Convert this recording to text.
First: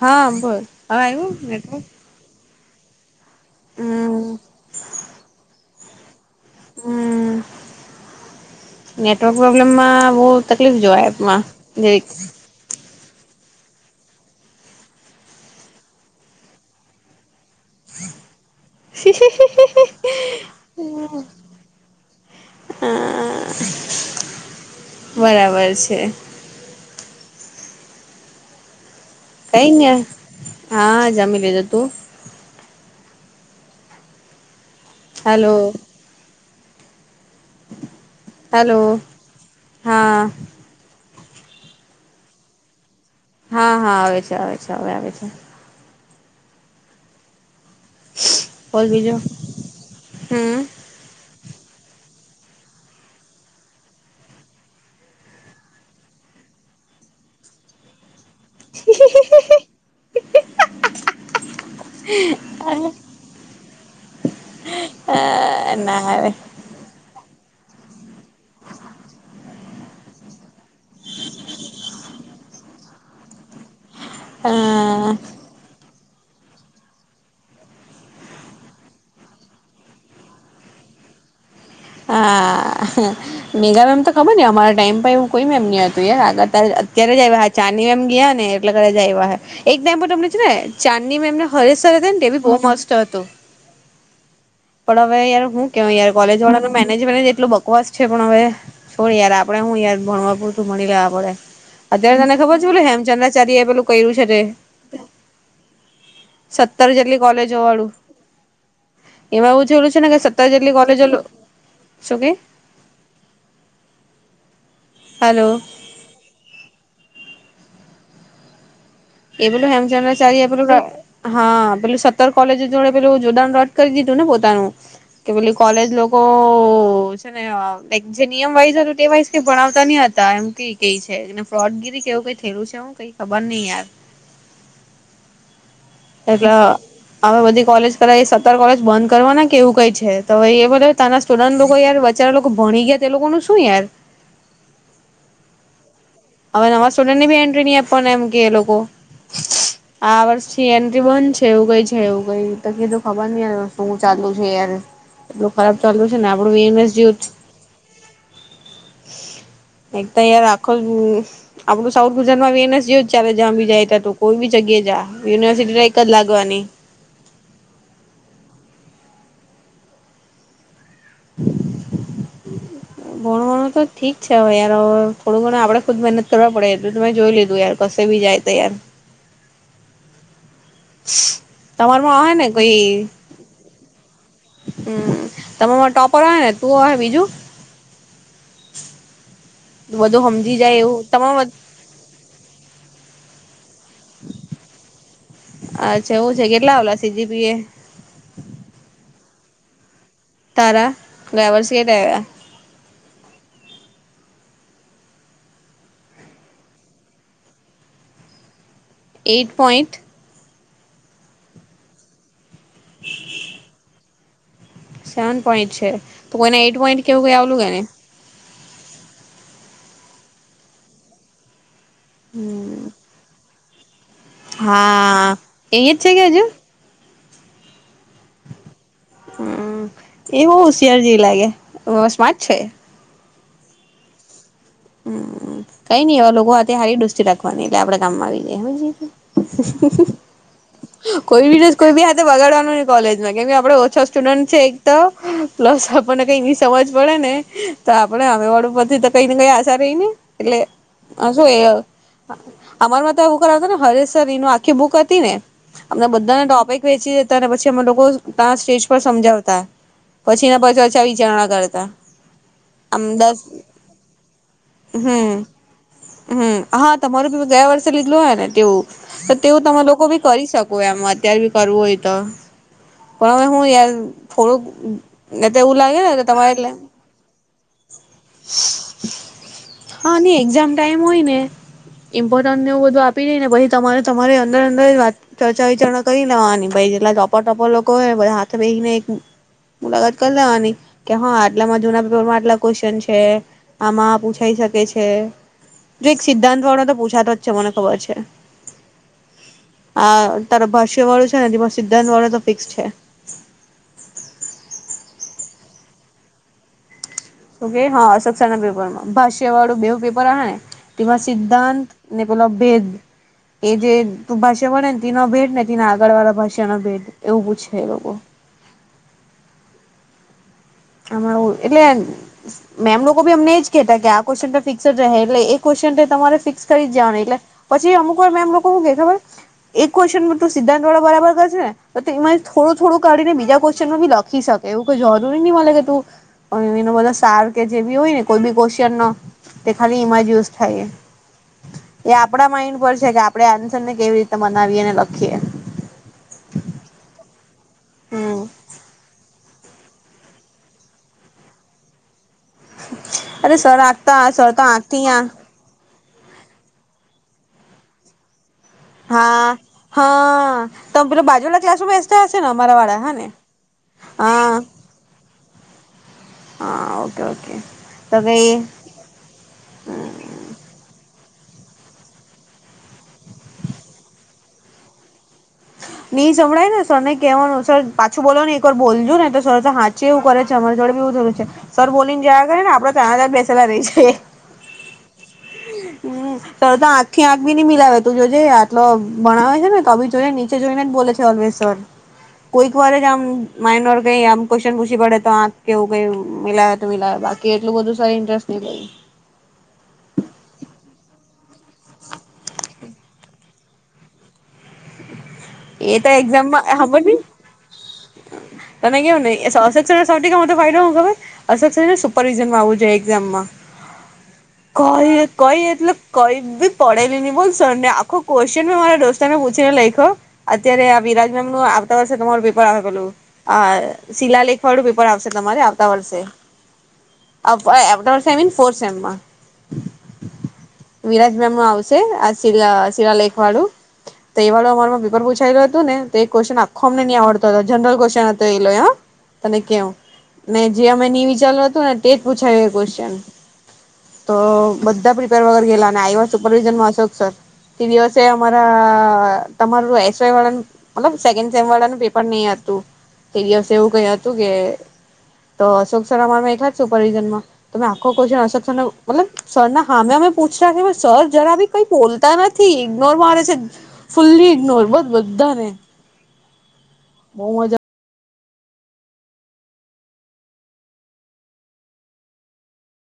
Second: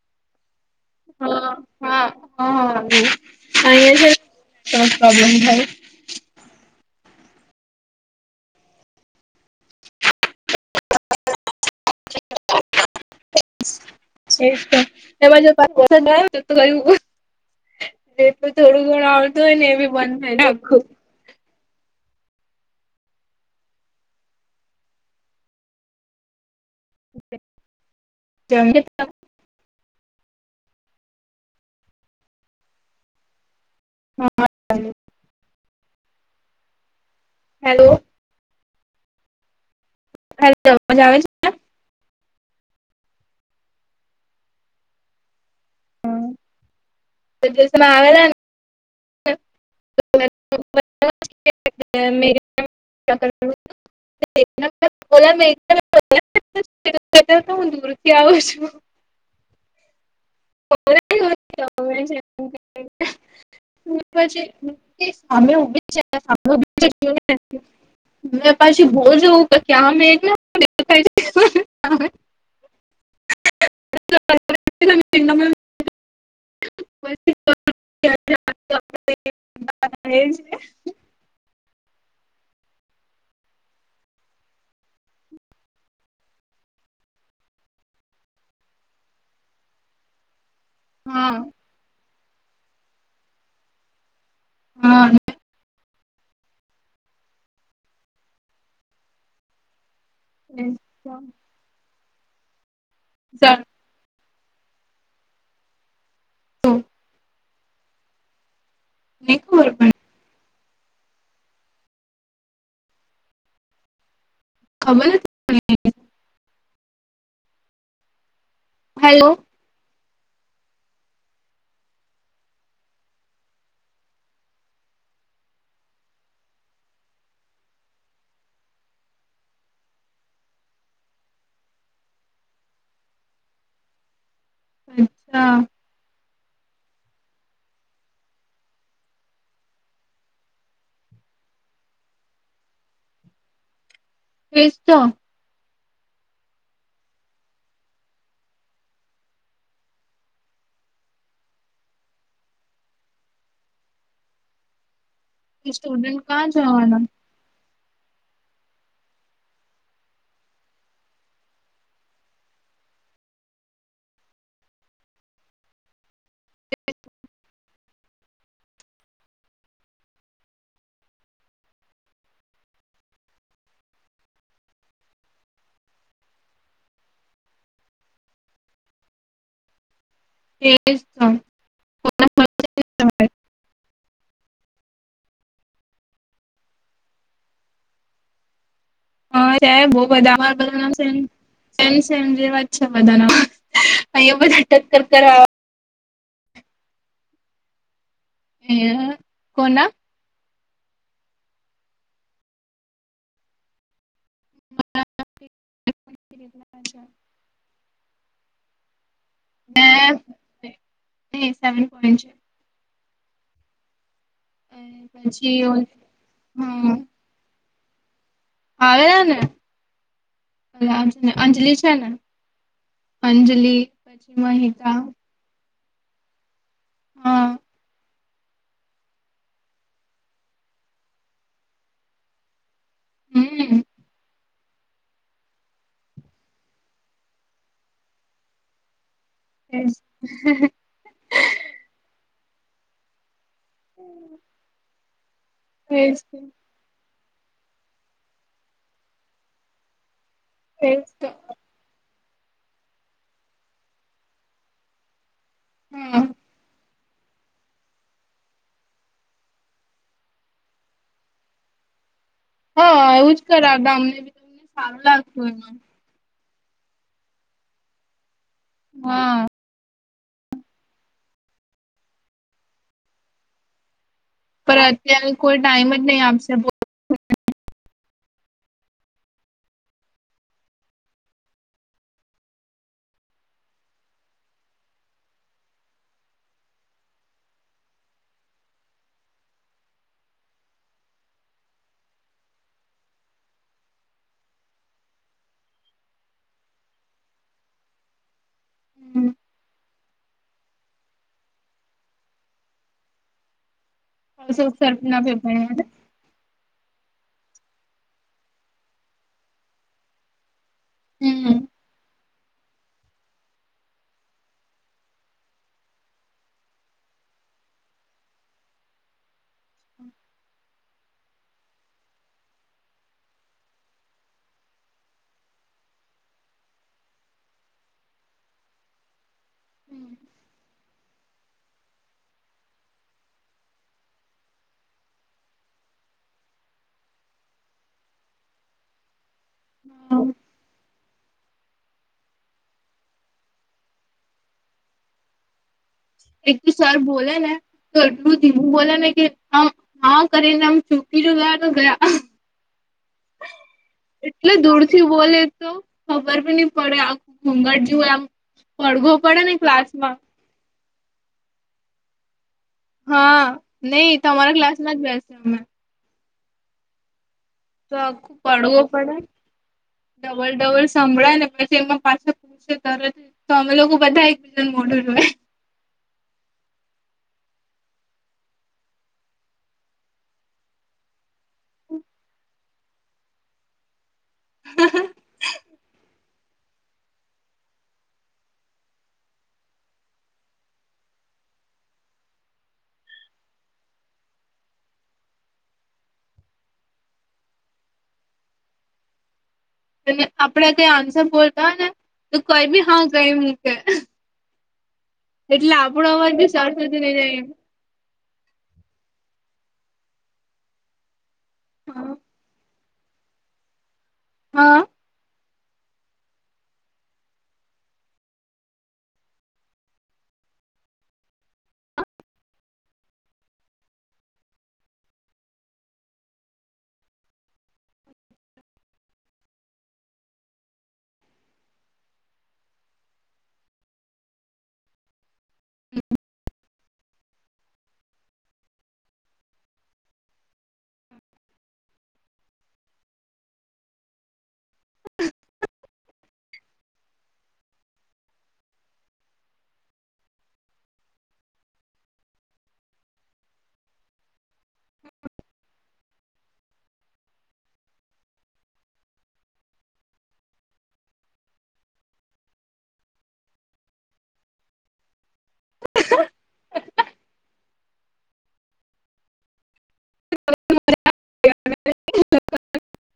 હા બોલ હવે આવ્યું નેટવક? હ હ હમ હા પ્રોબ્લેમ થાય. હમ નેટવર્ક પ્રોબ્લેમમાં બહુ તકલીફ જોય એપમાં જેવી. તો એ જો પસંદ આવે તો ગયુ. એ તો થોડું ઘણું આવતું હોય ને એ બી બંધ થાય આખું હા બરાબર છે. [inaudible] કઈ ને હા જમી લીધું તું? હા હલો! હેલો હલો હા હેલો અવાજ આવે છે? હા હા આવે છે આવે છે હવે આવે છે. બોલ દિવસમાં બીજું આવેલા હમ ને- [unintelligible] હુ દૂર થી આવું છું- છ [unintelligible] સામે ઉભી ના છે. આવે મેં પછી બોલ જવું [unintelligible] કેયા એક હા [unintelligible] [unintelligible] આ હા- મેગા મેમ તો ખબર અમારા ટાઈમ એવું કોઈ મેમ ન હતું યાર આગળ અત્યારે જ- ચાંદ એમ ગયા ને એટલે કર એવા હ એક ટાઈમ તમને છે ને ચાંદની હા મેમને હરેશ હતા ને એ બી બહુ મસ્ત હતો- પણ હા હવે યાર હું કરવુ યાર કોલેજ વાળા ન મેનેજમેન્ટ એટલું બકવાસ છે. પણ હવે છોડ યાર આપડે હું યાર ભણવા- હુ મળી લે પડે અત્યારે તને ખબર છેલે હેમચંદ્રાચાર્ય એ પેલું કર્યું છે તે? સત્તર જેટલી કોલેજો વાળું- નહી એમાં ખબર એવું થયેલું પણ છે ને કે સત્તર જેટલી કોલેજ શું કે- ખબર નથી હલો હેલો એમ બોલુ હેમચંદ્રાચાર્ય એ પેલુ હા પેલું સત્તર કોલેજો જોડે પેલું જોડાણ રદ કરી દીધું ને પોતાનું- કે પેલી કોલેજ લોકો છે ને જે નિયમ વાઈઝ હતુ તે વાઈઝ કઈ ભણાવતા ની હતા એમ ક કઈ છેને ફ્રોડગીરી કેવું કઈ થયું છે હું કઈ ખબર નહી યાર અચ્છા એ [unintelligible] હવે બધી કોલેજ કરાય સતર કોલેજ બંધ કરવા ના કે એવું કઈ છે તો હવે એ બધા તાના થોડા લોકો યાર બીચારા લોકો ભણી ગયા તે લોકોનું શું યાર એ જ તો. હવે નવા સોલર ની બી એન્ટ્રી નહી આપવાને એમ કે એ લોકો [inaudible] આ વર્ષથી એન્ટ્રી બંધ છે એવું કઈ છે એવું કઈ કીધું ખબર નઈ યાર વસ્તુું ચાલુ છે યાર- એટલું ખરાબ ચાલ્યું છે સ્ટુડન્ટ ને ક્યાં આપણું વીનેસ જવાના જેવુંજ - એકતો યાર આખો આપડું સાઉથ ગુજરાત માં વિનેસ જેવુંજ ચાલે જ્યાં બી જાય ત તો કોઈ જગ્યાએ જ યુનિવર્સિટી જ લાગવાની [unintelligible] અચછ [unintelligible] [unintelligible] ભણવાણું તો ઠીક છે હવે યાર થોડું ઘણું આપડે ખુદ મહેનત કરવા પડે એતો મે જોઈ લીધું યાર કસે બી જાય તો યાર એજ તો તમારમાં હોય ને કોઈ હમ તમા ટોપર હો ને તું હો બીજું- હા ત્યા બહુ બધું બધા અમારે સમજી જાય બધા શે એવું એમ તમા છેમ છેમ જેવા જ છે બધાના અહીયા બધા ટક્કર કર અચ્છા એવુ છે કેટલા આવેલા સજીપી એ હે કોના? તારા ડ્રાઈવર સીએ કાહિવા. [unintelligible] એટ પોઈન્ટ એ સેવન પોઈન્ટ છે. સેવન પોઈન્ટ પછી છે તો કોઈને એઈટ પોઈન્ટ કેવું કે આવલું ગને આવે ને એનું નામ શું છે અંજલિ છે ને અંજલી હા એ જ છે કે હજુ? હા. હમ એ બહ હોશિયાર જે લાગેસ્માર્ જ છે. હમ. હમ કઈ નઈ એવા લોકો અત્યારે સારી દુષ્ટતી રાખવાની એટલે આપડા ગામમાં આવી જાય એજ સમું. કોઈ બી કોઈ બી હાથે બગાડવાનું ન કોલેજમાં કેમ આપડે સ છે પ્સ [unintelligible] સમજ પડે ને, તો આપડે અમે વળું પથી તો કઈ ને કઈ આશા રહી ને. એટલે એજ તો હસું એ અમારમાં તો એવું કર હત ને હરેશ સર એનું આખી બુક હતી ને, અમને હા બધાને ટોપિક વેચી દેતા અને પછી અમે લોકો ત્યા સ્ટેજ પર સમજાવતા. પછી ના પછછા વિચારણા કરતા. આમ હા એવું દસ જ કર ગામ ને બી અમને. હમ હમ, હા તમારું બી ગયા વર્ષે લીધેલું હોય ને તેવું હા તેવું તમે લોકો બી કરી શકો એમ અત્યારે બી કરવું હોય તો, પણ હવે હું યાર પણ અત્યારે થોડું કોઈ એવું ટાઈમ જ નહી લાગે આપશે તમારે એટલે. હા ન એક્ઝામ ટાઈમ હોય ને. ઇમ્પોર્ન્ટને એવું બધું આપી દઈ ને પછી તમારે તમારી અંદર અંદર વાત ચર્ચા વિચરણા કરી લેવાનીઈ જેટલા ટપા ટોપર લોકો હોયનેધ હાથ બેહીને એક મુલાકાત કરી લેવાની કે, હા આટલામાં જુના પેપરમાં આટલા ક્વેશ્ચન છે, આમાં પૂછાઈ શકે છે જો એક સિદ્ધાંત વાળો તો પૂછાતો જ છે મને ખબર છે. હમ. આ તારો ભાષ્ય વાળો છે ને તે સિદ્ધાંત વાળો તો ફિક્સ છે. આવ સર ના પેપર યાદ હે ઓકે હા સસર ના પેપરમાં ભાષ્ય વાળું બેવું પેપર આહે તેમાં હમ સિદ્ધાંત ને પલો ભેધ એ જે તું ભાષા વળે ને તેનો ભેદ ને તને આગળ વાળા ભાષા ના ભેદ એવું પૂછે લે લોકો. આમાંઉં એટલે સે મેમ લોકો બી અમને એજ કેતા કે આ ક્યુએશન ફિક્સ રહે એટલે એ ક્યુએશન તમારે ફિક્સ કરી જવાનું એટલે પછી અમુક વાર મેં મેમ લોકો હું કે ખબર હૈ એક ક્યુએશન નું તો સીધા પેલા બરાબર કરજ ને તો એમાં થોડ થોડું કાઢને બજા ક્વેશ્ચનમા ભી લખી શકે એવું કઈ જરૂર નહીં મલે કે તું અહ એના બધાં સાર કે જે ભી હોય ને કોઈ બી ક્યુએશન નો તે ખાલી એમાંજ યુઝ થાયએ. એ આપડા માઈન્ડ પર છે કે આપડે આનસ્વર ને કેવી રીતે મનાવીએ અને લખીએ. એક તો સર બોલે ને તો એટલું હમ ધીમું બોલે ને કે આમ આમ કરીને આમ ચૂકી ને ગયા તો ગયા. અરે સર આખતા સર એટલે તો દૂરથી આખતી આ બોલે તો ખબર બી નહીં પડે આ ઘૂઘટ જેવું આમ પડઘો પડે હા ને ક્લાસમાં હા તમે પેલો બાજુના ક્લાસરૂમમાં બેસ તા હસો ને અમારા વાળા હા ને હા નાજ બેસીએ હમણાં હા ઓકે ઓકે. તો આખું પડવો પડે ડબલ ડબલ સંભળાય ને પછી એમાં પાછ ત તો અમે લોકો બધા એક બીજા મોઢુ જોય નહી સંભળાયે ને સર ને કેહેવાનું સર પાછું બોલો ને એક વાર બોલજો ને તો સર હા એવું કરે છે અમારી જોડે બીવું જરૂર છે સર બોલી ને જ કરે ને આપડે તારણા તાર બેસેલા રહી જઇએ. હ હ. સર તો આંખથી આંખ બી નઈ મિલાવે તું જોજે આટલો ભણાવ છે ને તો બી જોઈ નીચે જોઈને જ બોલે છે ઓલવેઝ. તર કોઈક વાર જ આમ માઇડર કઈ ક્વેશ્ચન પૂછી પડે તો હ આખ કેવું કઇ મિલાવે તો મિલાવે બાકી કે એટલું બધું સર ઇન્ટરેસ્ટ નહી લે. અને આપડે કઈ આન્સર બોલતા હોય ને તો કઈ બી હા કઈ હું કે એ તો અવાજ બી એક્ઝામ માં સર સુધી નહી હમણની જાય તને કેવું નહીમાં [unintelligible] તો ફાયદો હો ખબર હ અસ સર છ હા સુપરવિઝનમાં આવું જોઈ એક્ઝામમાં હા કઈ કઈ એતલ કઈ બી પડેલી નહી બોલ સર ને આખો ક્વેશ્ચન મે મારા દોસ્તોને પૂછીને લખ્યો. અત્યારે આ વિરાજનામ નું આવતા વર્ષે તમારું પેપર આવે ગેલું હા શિલાલેખ વાળું પેપર આવશે તમારે આવતા વર્ષે [unintelligible] ફોર સેમમાં વિરાજ મેમ નું આવશે આ શિલા શિરાલેખ વાળું તો એ વાળું અમાર પૂછેલું ગયું તું ને તો ક્વેશ્ચન આખો અમને નહીં આવડું. જનરલ ક્વેશ્ચન હતો એ લો હ તને કેવું ને જે અમે ન વિચાર્યું હતું ને તે જ પૂછાયું એ ક્વેશ્ચન તો બધા પ્રિપેર વગર ગેલાને આવ્યા સુપરવિઝનમાં અશોક સર તે દિવસે અમારા તમારું એસ વાય વાળાનું. મતલબ સેકન્ડ સેમળાવા નું પેપર નહ હતું તે દિવસે એવું કહ્યું હતું કે તો અશોક સર બેઠાજ સુપરવિઝનમાં તમે આખો ક્વેશ્ચન અશોક સર ને મતલબ સરના સામે અમે પૂછ્યા કે સર જરા બી કઈ બોલતા નથી ઇગ્નોર મારે છે. ફુલ્લી ઇગ્નોર બોલ બધાધને બહુ મજા પ [inaudible] [inaudible]